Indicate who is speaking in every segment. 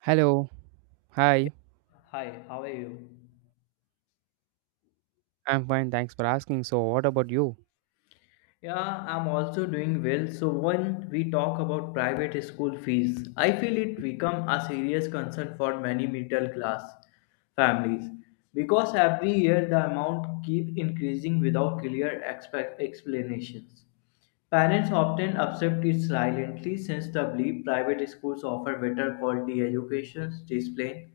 Speaker 1: Hello.
Speaker 2: Yeah.
Speaker 1: Hi.
Speaker 2: Hi, how are you?
Speaker 1: I'm fine. Thanks for asking. So, what about you?
Speaker 2: Yeah, I'm also doing well. So when we talk about private school fees, I feel it become a serious concern for many middle class families because every year the amount keep increasing without clear expect explanations. Parents often accept it silently since they believe private schools offer better quality education, discipline,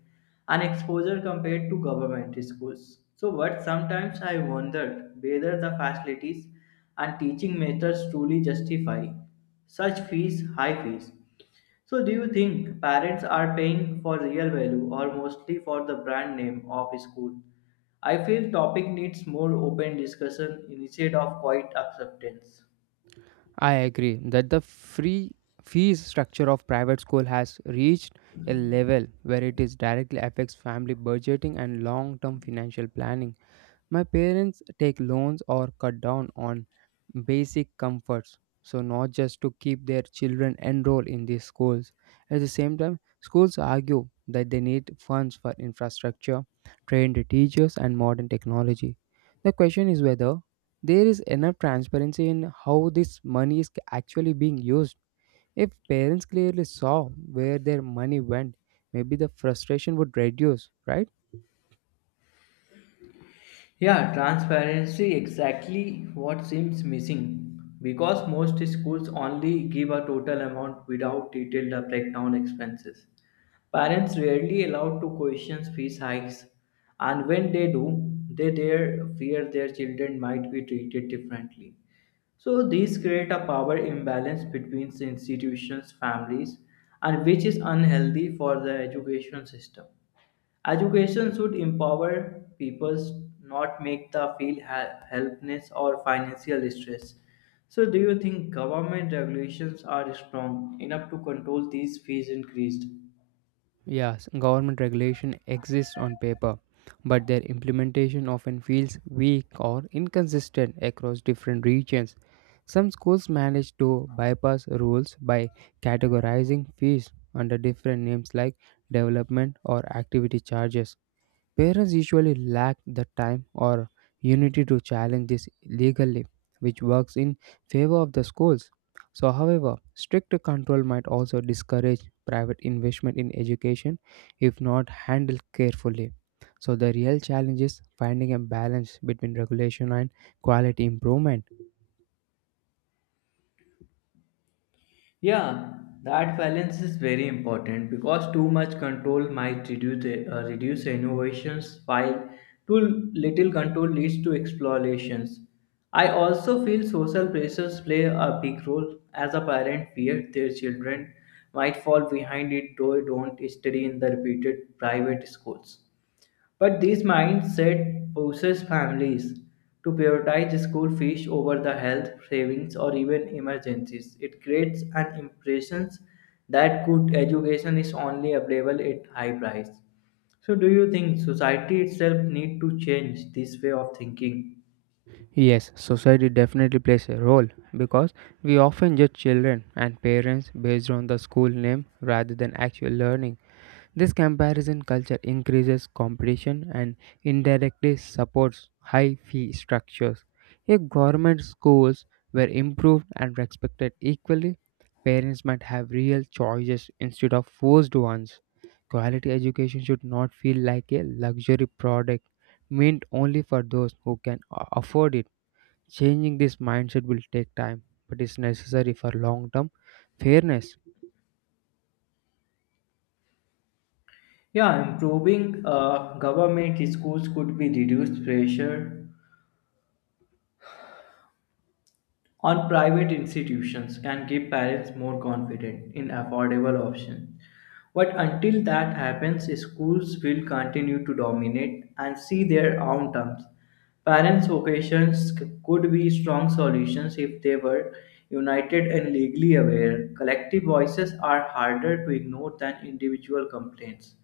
Speaker 2: and exposure compared to government schools. So, but sometimes I wondered whether the facilities and teaching methods truly justify such fees, high fees. So, do you think parents are paying for real value or mostly for the brand name of school? I feel topic needs more open discussion instead of quiet acceptance.
Speaker 1: I agree that the free fees structure of private school has reached a level where it is directly affects family budgeting and long-term financial planning. My parents take loans or cut down on basic comforts. So, not just to keep their children enrolled in these schools. At the same time, schools argue that they need funds for infrastructure, trained teachers, and modern technology. The question is whether there is enough transparency in how this money is actually being used. If parents clearly saw where their money went, maybe the frustration would reduce, right?
Speaker 2: Yeah, transparency exactly what seems missing because most schools only give a total amount without detailed breakdown expenses. Parents rarely allowed to question fees hikes and when they do, they dare fear their children might be treated differently. So these create a power imbalance between institutions, families and which is unhealthy for the education system. Education should empower people, not make them feel helpless or financial stress. So, do you think government regulations are strong enough to control these fees increased?
Speaker 1: Yes, government regulation exists on paper, but their implementation often feels weak or inconsistent across different regions. Some schools manage to bypass rules by categorizing fees under different names like development or activity charges. Parents usually lack the time or unity to challenge this legally, which works in favor of the schools. So, however, strict control might also discourage private investment in education if not handled carefully. So, the real challenge is finding a balance between regulation and quality improvement.
Speaker 2: Yeah, that balance is very important because too much control might reduce, reduce innovations while too little control leads to explorations. I also feel social pressures play a big role as a parent fear their children might fall behind if they don't study in the reputed private schools. But this mindset forces families to prioritize school fees over the health savings or even emergencies. It creates an impression that good education is only available at high price. So do you think society itself need to change this way of thinking?
Speaker 1: Yes, society definitely plays a role because we often judge children and parents based on the school name rather than actual learning. This comparison culture increases competition and indirectly supports high fee structures. If government schools were improved and respected equally, parents might have real choices instead of forced ones. Quality education should not feel like a luxury product meant only for those who can afford it. Changing this mindset will take time, but is necessary for long term fairness.
Speaker 2: Yeah, improving government schools could be reduced pressure on private institutions can give parents more confidence in affordable options. But until that happens, schools will continue to dominate and see their own terms. Parents' vocations could be strong solutions if they were united and legally aware. Collective voices are harder to ignore than individual complaints.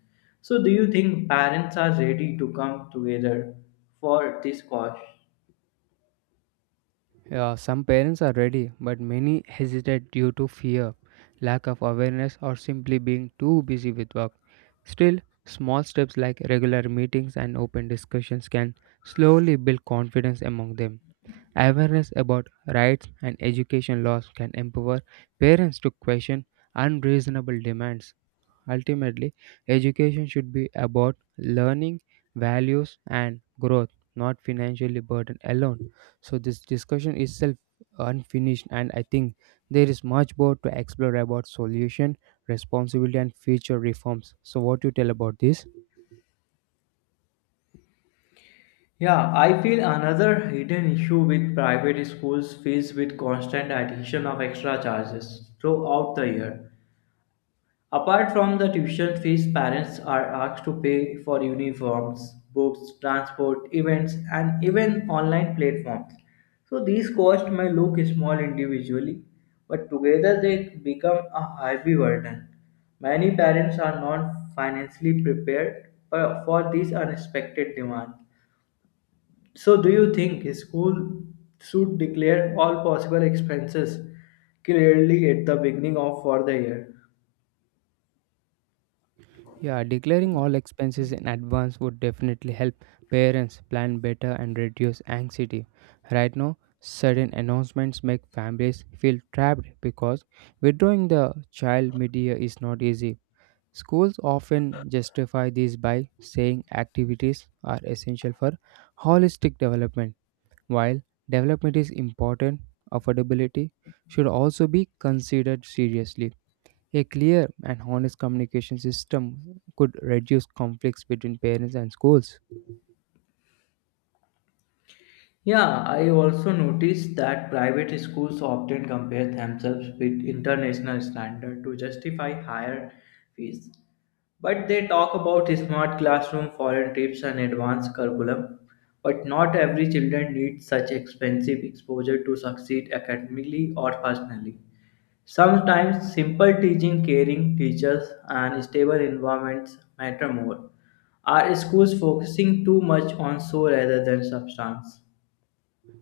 Speaker 2: So, do you think parents are ready to come together for this cause?
Speaker 1: Yeah, some parents are ready, but many hesitate due to fear, lack of awareness, or simply being too busy with work. Still, small steps like regular meetings and open discussions can slowly build confidence among them. Awareness about rights and education laws can empower parents to question unreasonable demands. Ultimately, education should be about learning, values, and growth, not financially burden alone. So, this discussion itself unfinished, and I think there is much more to explore about solution, responsibility, and future reforms. So, what you tell about this?
Speaker 2: Yeah, I feel another hidden issue with private schools fees with constant addition of extra charges throughout the year. Apart from the tuition fees, parents are asked to pay for uniforms, books, transport, events, and even online platforms. So these costs may look small individually, but together they become a heavy burden. Many parents are not financially prepared for these unexpected demands. So, do you think school should declare all possible expenses clearly at the beginning of for the year?
Speaker 1: Yeah, declaring all expenses in advance would definitely help parents plan better and reduce anxiety. Right now, sudden announcements make families feel trapped because withdrawing the child media is not easy. Schools often justify this by saying activities are essential for holistic development. While development is important, affordability should also be considered seriously. A clear and honest communication system could reduce conflicts between parents and schools.
Speaker 2: Yeah, I also noticed that private schools often compare themselves with international standard to justify higher fees. But they talk about smart classroom, foreign trips and advanced curriculum. But not every children needs such expensive exposure to succeed academically or personally. Sometimes simple teaching, caring teachers and stable environments matter more. Are schools focusing too much on show rather than substance?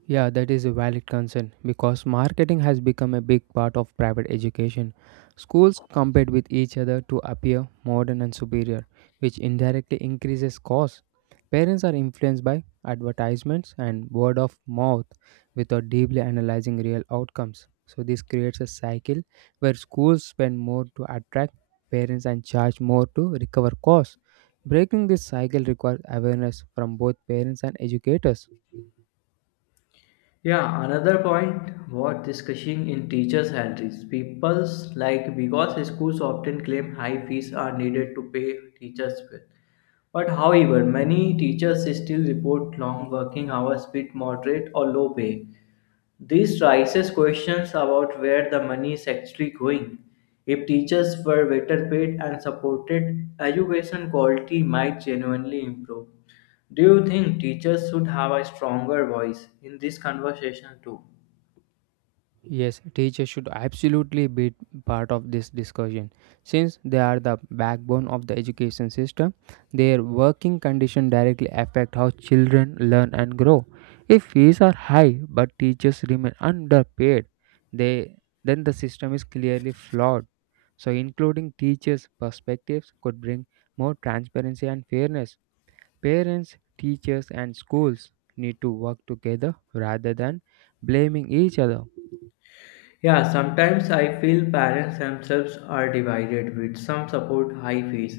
Speaker 1: Yeah, that is a valid concern because marketing has become a big part of private education. Schools compete with each other to appear modern and superior, which indirectly increases costs. Parents are influenced by advertisements and word of mouth without deeply analyzing real outcomes. So, this creates a cycle where schools spend more to attract parents and charge more to recover costs. Breaking this cycle requires awareness from both parents and educators.
Speaker 2: Yeah, another point worth discussing in teacher salaries. People's like because schools often claim high fees are needed to pay teachers well. But however, many teachers still report long working hours with moderate or low pay. This raises questions about where the money is actually going. If teachers were better paid and supported, education quality might genuinely improve. Do you think teachers should have a stronger voice in this conversation too?
Speaker 1: Yes, teachers should absolutely be part of this discussion. Since they are the backbone of the education system, their working condition directly affect how children learn and grow. If fees are high but teachers remain underpaid, they then the system is clearly flawed. So including teachers' perspectives could bring more transparency and fairness. Parents, teachers and schools need to work together rather than blaming each other.
Speaker 2: Yeah, sometimes I feel parents themselves are divided with some support high fees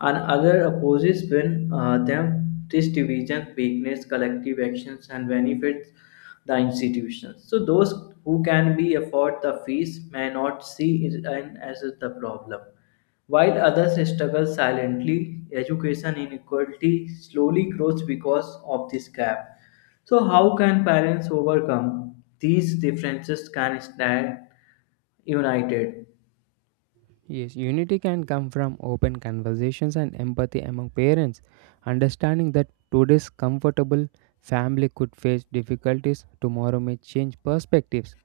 Speaker 2: and other opposes when them this division weakness collective actions and benefits the institutions. So those who can be afford the fees may not see it as the problem. While others struggle silently, education inequality slowly grows because of this gap. So, how can parents overcome these differences can stand united?
Speaker 1: Yes, unity can come from open conversations and empathy among parents, understanding that today's comfortable family could face difficulties, tomorrow may change perspectives.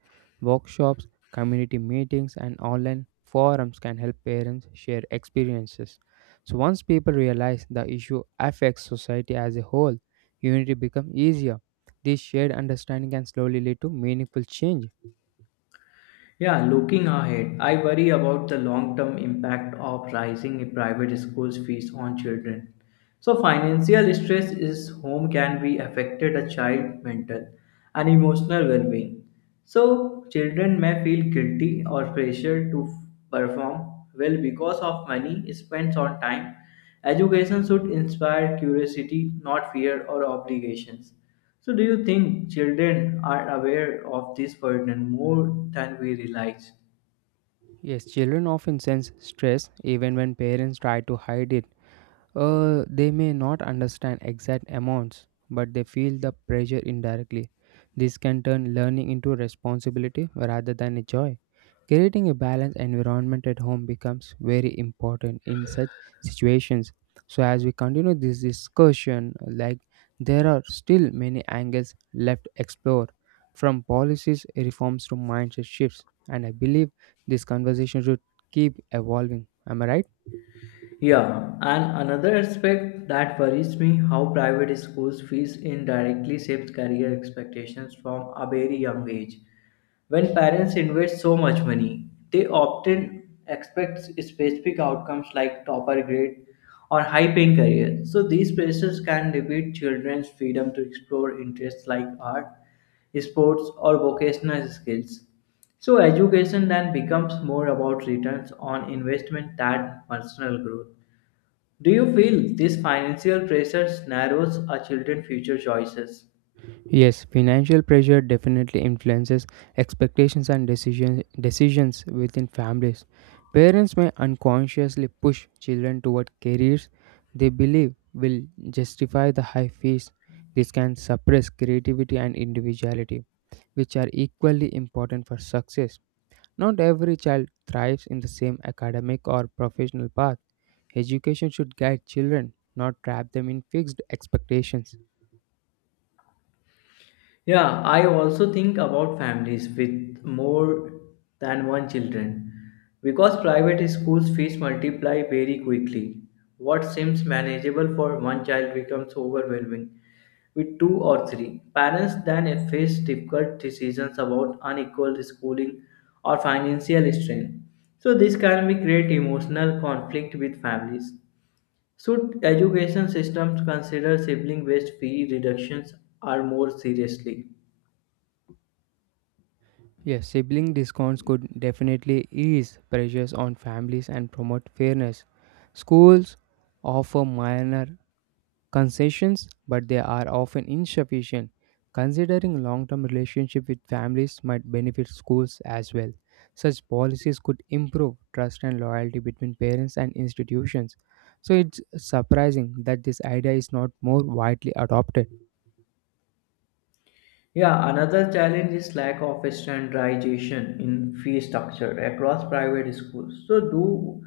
Speaker 1: Workshops, community meetings, and online forums can help parents share experiences. So, once people realize the issue affects society as a whole, unity becomes easier. This shared understanding can slowly lead to meaningful change.
Speaker 2: Yeah, looking ahead, I worry about the long term impact of rising private schools fees on children. So, financial stress is home can be affected a child mental and emotional well being. So, children may feel guilty or pressured to perform well because of money spent on time. Education should inspire curiosity, not fear or obligations. So, do you think children are aware of this burden more than we realize?
Speaker 1: Yes, children often sense stress even when parents try to hide it. They may not understand exact amounts, but they feel the pressure indirectly. This can turn learning into a responsibility rather than a joy. Creating a balanced environment at home becomes very important in such situations. So, as we continue this discussion, like there are still many angles left explored, from policies reforms to mindset shifts, and I believe this conversation should keep evolving. Am I right?
Speaker 2: Yeah, and another aspect that worries me how private schools fees indirectly shapes career expectations from a very young age. When parents invest so much money, they often expect specific outcomes like topper grade or high paying career. So these pressures can limit children's freedom to explore interests like art, sports or vocational skills. So education then becomes more about returns on investment than personal growth. Do you feel these financial pressures narrows our children's future choices?
Speaker 1: Yes, financial pressure definitely influences expectations and decisions within families. Parents may unconsciously push children toward careers they believe will justify the high fees. This can suppress creativity and individuality, which are equally important for success. Not every child thrives in the same academic or professional path. Education should guide children, not trap them in fixed expectations.
Speaker 2: Yeah, I also think about families with more than one children because private schools fees multiply very quickly. What seems manageable for one child becomes overwhelming with two or three. Parents then face difficult decisions about unequal schooling or financial strain. So this can be create emotional conflict with families. Should education systems consider sibling based fee reductions or more seriously?
Speaker 1: Yes, sibling discounts could definitely ease pressures on families and promote fairness. Schools offer minor concessions, but they are often insufficient. Considering long-term relationship with families might benefit schools as well. Such policies could improve trust and loyalty between parents and institutions. So it's surprising that this idea is not more widely adopted.
Speaker 2: Yeah, another challenge is lack of standardization in fee structure across private schools. So do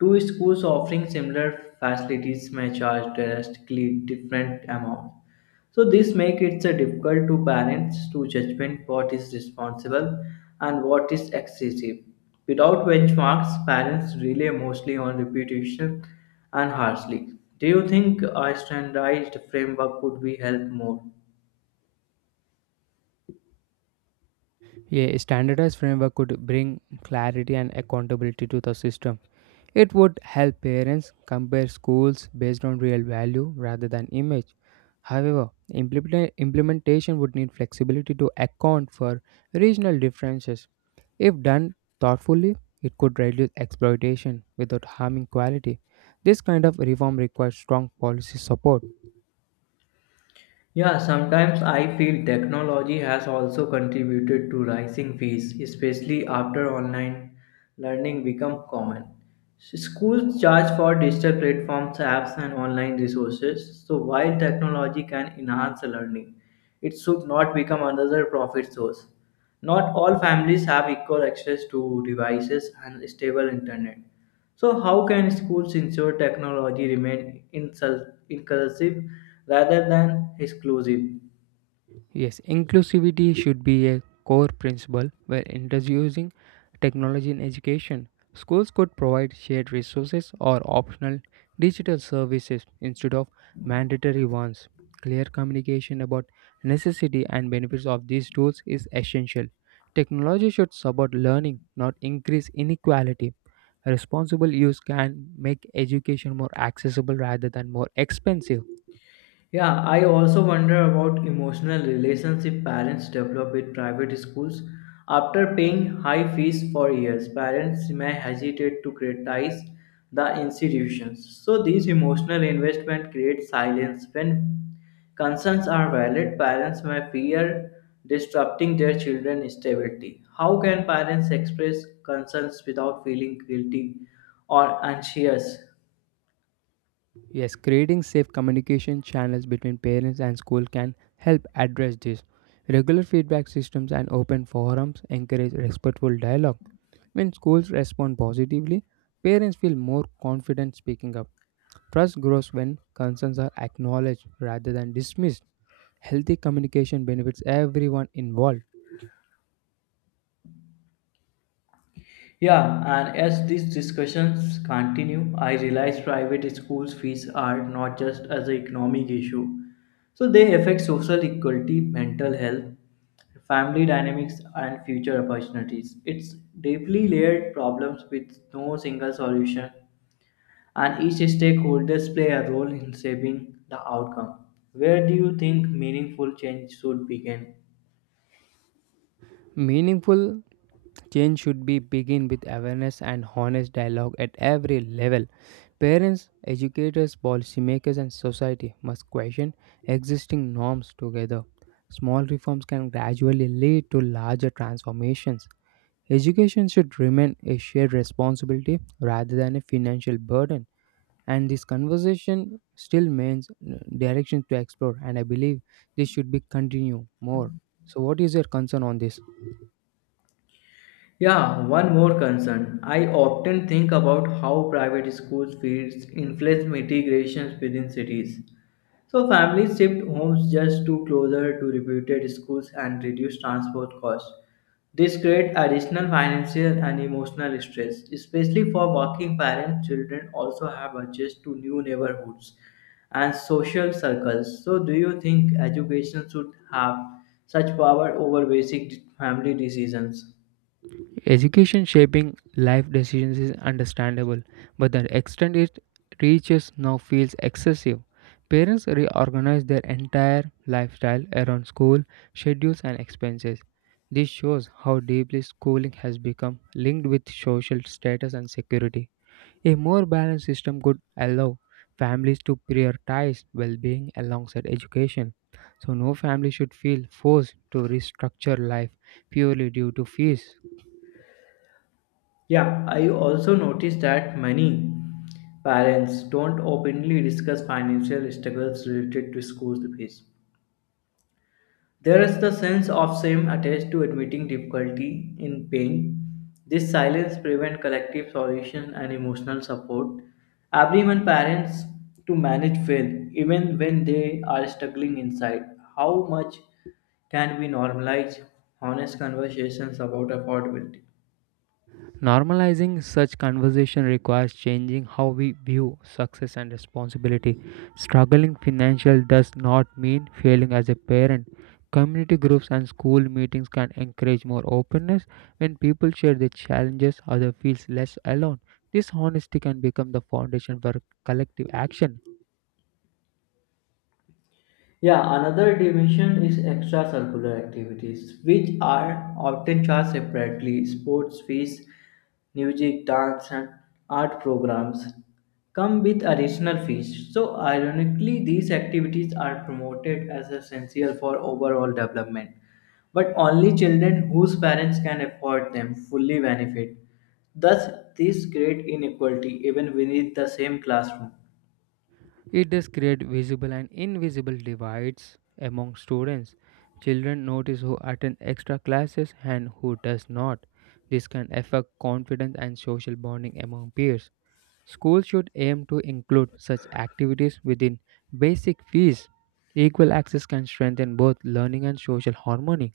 Speaker 2: two schools offering similar facilities may charge drastically different amounts. So this makes it so difficult to parents to judgment what is responsible and what is excessive. Without benchmarks, parents rely mostly on repetition and harshly. Do you think a standardized framework would be help more?
Speaker 1: A standardized framework could bring clarity and accountability to the system. It would help parents compare schools based on real value rather than image. However, implementation would need flexibility to account for regional differences. If done thoughtfully, it could reduce exploitation without harming quality. This kind of reform requires strong policy support.
Speaker 2: Yeah, sometimes I feel technology has also contributed to rising fees, especially after online learning become common. Schools charge for digital platforms, apps, and online resources. So while technology can enhance learning, it should not become another profit source. Not all families have equal access to devices and stable internet. So, how can schools ensure technology remain inclusive rather than exclusive?
Speaker 1: Yes, inclusivity should be a core principle when introducing technology in education. Schools could provide shared resources or optional digital services instead of mandatory ones. Clear communication about necessity and benefits of these tools is essential. Technology should support learning, not increase inequality. Responsible use can make education more accessible rather than more expensive.
Speaker 2: Yeah, I also wonder about emotional relationship parents develop with private schools. After paying high fees for years, parents may hesitate to criticize the institutions. So these emotional investment create silence. When concerns are valid, parents may fear disrupting their children's stability. How can parents express concerns without feeling guilty or anxious?
Speaker 1: Yes, creating safe communication channels between parents and school can help address this. Regular feedback systems and open forums encourage respectful dialogue. When schools respond positively, parents feel more confident speaking up. Trust grows when concerns are acknowledged rather than dismissed. Healthy communication benefits everyone involved.
Speaker 2: Yeah, and as these discussions continue, I realize private schools' fees are not just as an economic issue. So they affect social equality, mental health, family dynamics, and future opportunities. It's deeply layered problems with no single solution, and each stakeholders play a role in shaping the outcome. Where do you think meaningful change should begin?
Speaker 1: Meaningful change should be begin with awareness and honest dialogue at every level. Parents, educators, policymakers, and society must question existing norms together. Small reforms can gradually lead to larger transformations. Education should remain a shared responsibility rather than a financial burden. And this conversation still remains directions to explore, and I believe this should be continued more. So, what is your concern on this?
Speaker 2: Yeah, one more concern. I often think about how private schools fees influence migrations within cities. So families shift homes just to closer to reputed schools and reduce transport costs. This creates additional financial and emotional stress, especially for working parents. Children also have access to new neighborhoods and social circles. So, do you think education should have such power over basic family decisions?
Speaker 1: Education shaping life decisions is understandable, but the extent it reaches now feels excessive. Parents reorganize their entire lifestyle around school, schedules, and expenses. This shows how deeply schooling has become linked with social status and security. A more balanced system could allow families to prioritize well being alongside education. So, no family should feel forced to restructure life purely due to fees.
Speaker 2: Yeah, I also noticed that many parents don't openly discuss financial struggles related to school fees. There is the sense of shame attached to admitting difficulty in paying. This silence prevents collective solution and emotional support. Everyone parents to manage well, even when they are struggling inside. How much can we normalize honest conversations about affordability?
Speaker 1: Normalizing such conversation requires changing how we view success and responsibility. Struggling financially does not mean failing as a parent. Community groups and school meetings can encourage more openness when people share their challenges other feels less alone. This honesty can become the foundation for collective action.
Speaker 2: Yeah, another dimension is extracurricular activities, which are often charged separately. Sports fees, music, dance, and art programs come with additional fees. So, ironically, these activities are promoted as essential for overall development, but only children whose parents can afford them fully benefit. Thus, this creates inequality even within the same classroom.
Speaker 1: It does create visible and invisible divides among students. Children notice who attend extra classes and who does not. This can affect confidence and social bonding among peers. Schools should aim to include such activities within basic fees. Equal access can strengthen both learning and social harmony.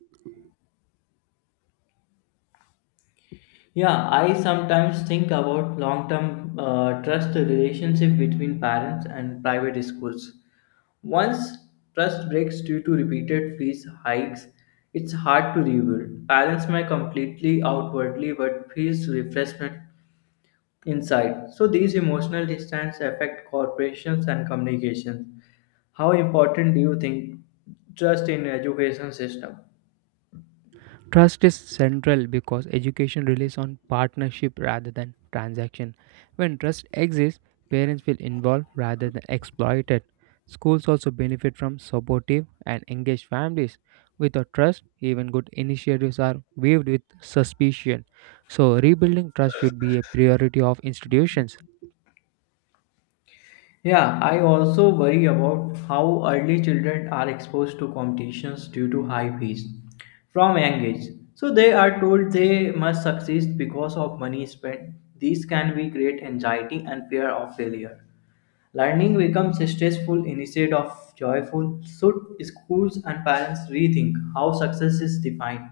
Speaker 2: Yeah, I sometimes think about long term trust relationship between parents and private schools. Once trust breaks due to repeated fees hikes, it's hard to rebuild. Parents may completely outwardly but feels refreshment inside. So these emotional distance affect corporations and communications. How important do you think trust in education system?
Speaker 1: Trust is central because education relies on partnership rather than transaction. When trust exists, parents feel involved rather than exploited. Schools also benefit from supportive and engaged families. Without trust, even good initiatives are viewed with suspicion. So, rebuilding trust should be a priority of institutions.
Speaker 2: Yeah, I also worry about how early children are exposed to competitions due to high fees from young age. So they are told they must succeed because of money spent. These can be create anxiety and fear of failure. Learning becomes stressful instead of joyful. Should schools and parents rethink how success is defined?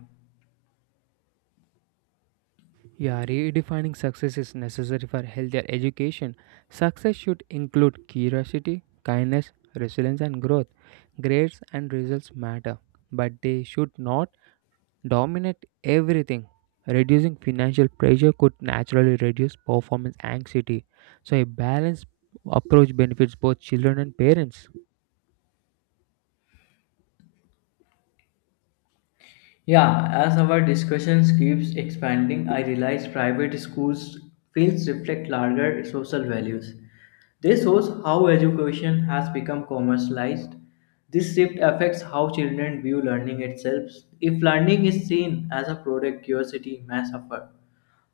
Speaker 1: Yeah, redefining success is necessary for healthier education. Success should include curiosity, kindness, resilience, and growth. Grades and results matter, but they should not dominate everything. Reducing financial pressure could naturally reduce performance anxiety. So, a balanced approach benefits both children and parents.
Speaker 2: Yeah, as our discussions keeps expanding, I realize private schools fields reflect larger social values. This shows how education has become commercialized. This shift affects how children view learning itself. If learning is seen as a product, curiosity may suffer.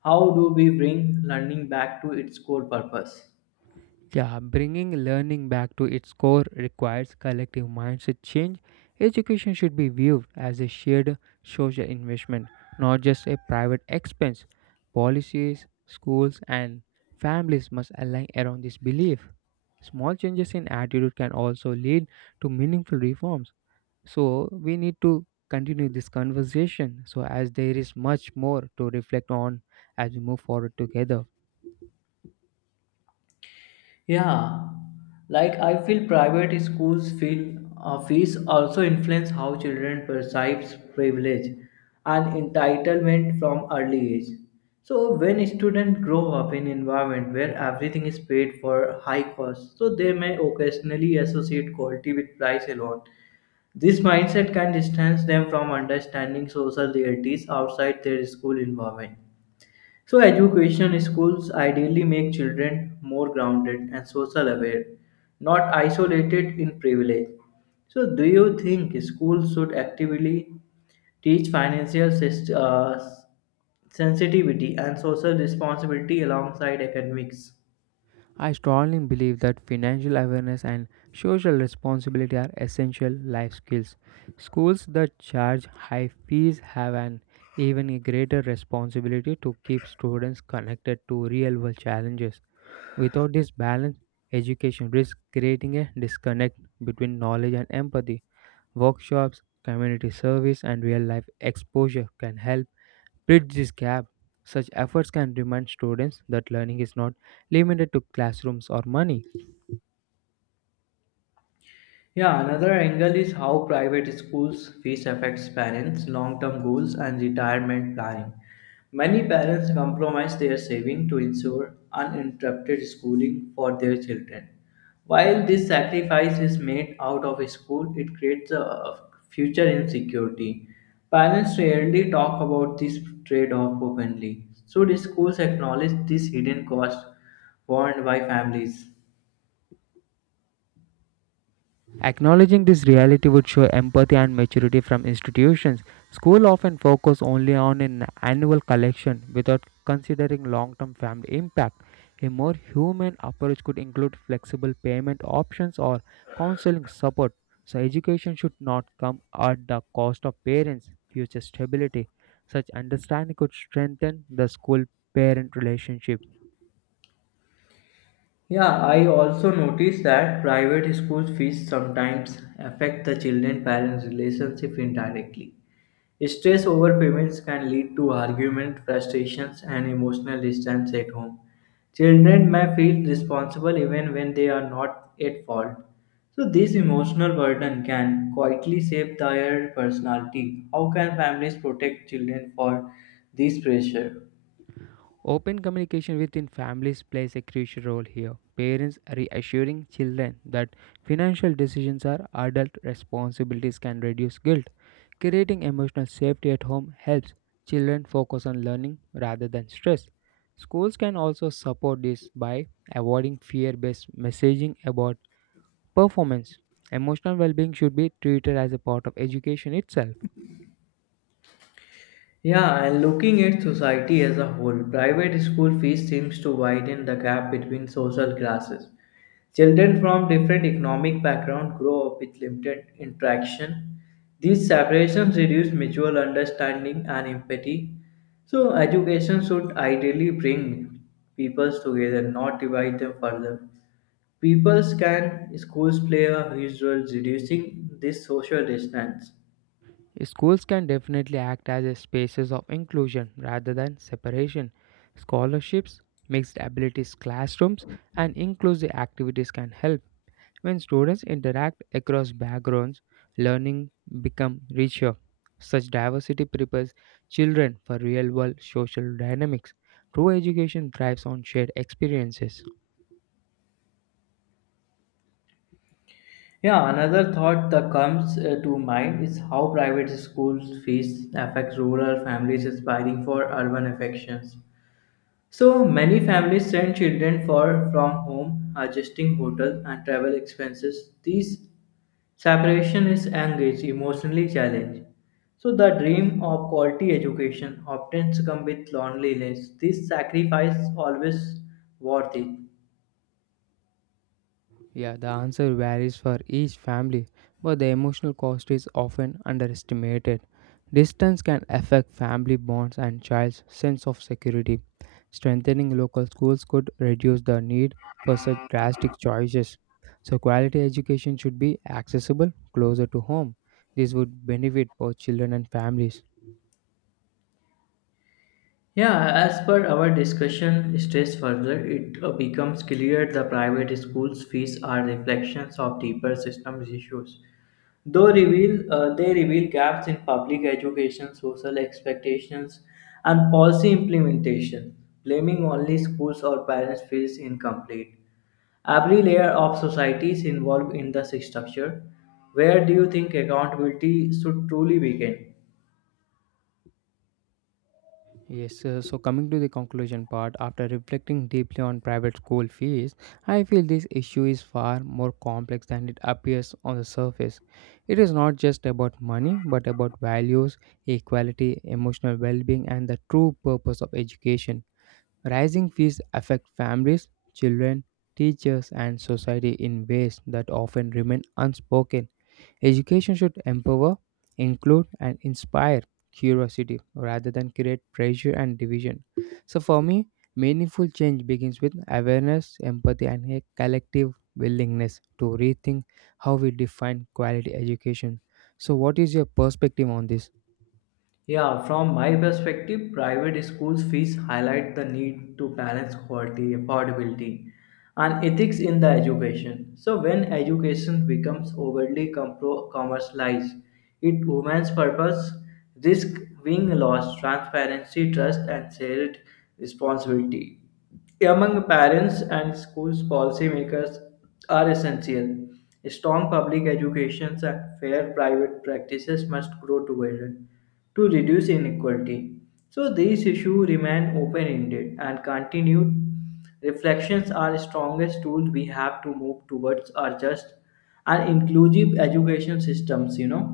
Speaker 2: How do we bring learning back to its core purpose?
Speaker 1: Yeah, bringing learning back to its core requires collective mindset change. Education should be viewed as a shared social investment, not just a private expense. Policies, schools, and families must align around this belief. Small changes in attitude can also lead to meaningful reforms. So, we need to continue this conversation so as there is much more to reflect on as we move forward together.
Speaker 2: Yeah, like I feel private schools feel fees also influence how children perceives privilege and entitlement from early age. So when students grow up in environment where everything is paid for high cost, so they may occasionally associate quality with price alone. This mindset can distance them from understanding social realities outside their school environment. So, education schools ideally make children more grounded and social aware, not isolated in privilege. So, do you think schools should actively teach financial sensitivity and social responsibility alongside academics?
Speaker 1: I strongly believe that financial awareness and social responsibility are essential life skills. Schools that charge high fees have an even a greater responsibility to keep students connected to real world challenges. Without this balance, education risks creating a disconnect between knowledge and empathy. Workshops, community service, and real life exposure can help bridge this gap. Such efforts can remind students that learning is not limited to classrooms or money.
Speaker 2: Yeah, another angle is how private schools fees affects parents' long-term goals and retirement planning. Many parents compromise their saving to ensure uninterrupted schooling for their children. While this sacrifice is made out of school, it creates a future insecurity. Parents rarely talk about this trade-off openly. Should schools acknowledge this hidden cost borne by families?
Speaker 1: Acknowledging this reality would show empathy and maturity from institutions. School often focus only on an annual collection without considering long-term family impact. A more human approach could include flexible payment options or counseling support. So education should not come at the cost of parents' future stability. Such understanding could strengthen the school-parent relationship.
Speaker 2: Yeah, I also noticed that private school fees sometimes affect the children parents relationship indirectly. Stress over payments can lead to argument, frustrations and emotional distance at home. Children may feel responsible even when they are not at fault. So this emotional burden can quietly shape their personality. How can families protect children for this pressure?
Speaker 1: Open communication within families plays a crucial role here. Parents reassuring children that financial decisions are adult responsibilities can reduce guilt. Creating emotional safety at home helps children focus on learning rather than stress. Schools can also support this by avoiding fear based messaging about performance. Emotional well being should be treated as a part of education itself.
Speaker 2: Yeah, and looking at society as a whole, private school fees seems to widen the gap between social classes. Children from different economic background grow up with limited interaction. These separations reduce mutual understanding and empathy. So education should ideally bring peoples together, not divide them further. Peoples can schools play a huge role reducing this social distance.
Speaker 1: Schools can definitely act as a spaces of inclusion rather than separation. Scholarships, mixed abilities classrooms, and inclusive activities can help. When students interact across backgrounds, learning become richer. Such diversity prepares children for real-world social dynamics. True education thrives on shared experiences.
Speaker 2: Yeah, another thought that comes to mind is how private school fees affect rural families aspiring for urban affections. So many families send children for from home, adjusting hotel and travel expenses. These separation is engaged, emotionally challenged. So the dream of quality education often comes with loneliness. This sacrifice always worth it.
Speaker 1: Yeah, the answer varies for each family, but the emotional cost is often underestimated. Distance can affect family bonds and child's sense of security. Strengthening local schools could reduce the need for such drastic choices. So, quality education should be accessible closer to home. This would benefit both children and families.
Speaker 2: Yeah, as per our discussion states further, it becomes clear the private schools' fees are reflections of deeper systems issues. Though reveal, they reveal gaps in public education, social expectations, and policy implementation. Blaming only schools or parents feels incomplete. Every layer of society is involved in the structure. Where do you think accountability should truly begin?
Speaker 1: Yes, so coming to the conclusion part, after reflecting deeply on private school fees, I feel this issue is far more complex than it appears on the surface. It is not just about money, but about values, equality, emotional well being, and the true purpose of education. Rising fees affect families, children, teachers, and society in ways that often remain unspoken. Education should empower, include, and inspire curiosity rather than create pressure and division. So, for me, meaningful change begins with awareness, empathy, and a collective willingness to rethink how we define quality education. So, what is your perspective on this?
Speaker 2: Yeah, from my perspective, private schools' fees highlight the need to balance quality, affordability, and ethics in the education. So, when education becomes overly commercialized, it women's purpose, risk being lost, transparency, trust, and shared responsibility among parents and schools policymakers are essential strong public educations and fair private practices must grow together to reduce inequality so these issues remain open-ended and continued reflections are the strongest tool we have to move towards our just and inclusive education systems.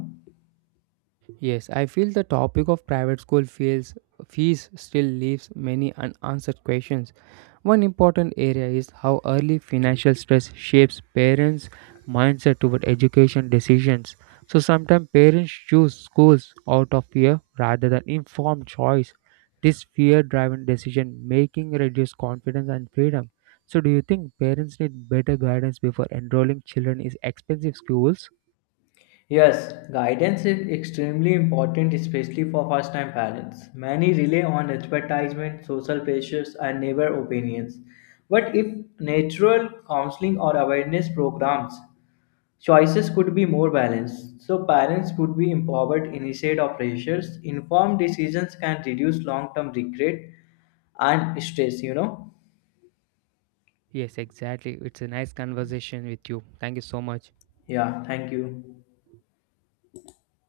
Speaker 1: Yes, I feel the topic of private school fees still leaves many unanswered questions. One important area is how early financial stress shapes parents' mindset toward education decisions. So sometimes parents choose schools out of fear rather than informed choice. This fear driven decision making reduces confidence and freedom. So, do you think parents need better guidance before enrolling children in expensive schools?
Speaker 2: Yes, guidance is extremely important, especially for first time parents. Many rely on advertisement, social pressures, and neighbor opinions. But if natural counseling or awareness programs, choices could be more balanced. So parents could be empowered instead of pressures. Informed decisions can reduce long term regret and stress.
Speaker 1: Yes, exactly. It's a nice conversation with you. Thank you so much.
Speaker 2: Yeah, thank you.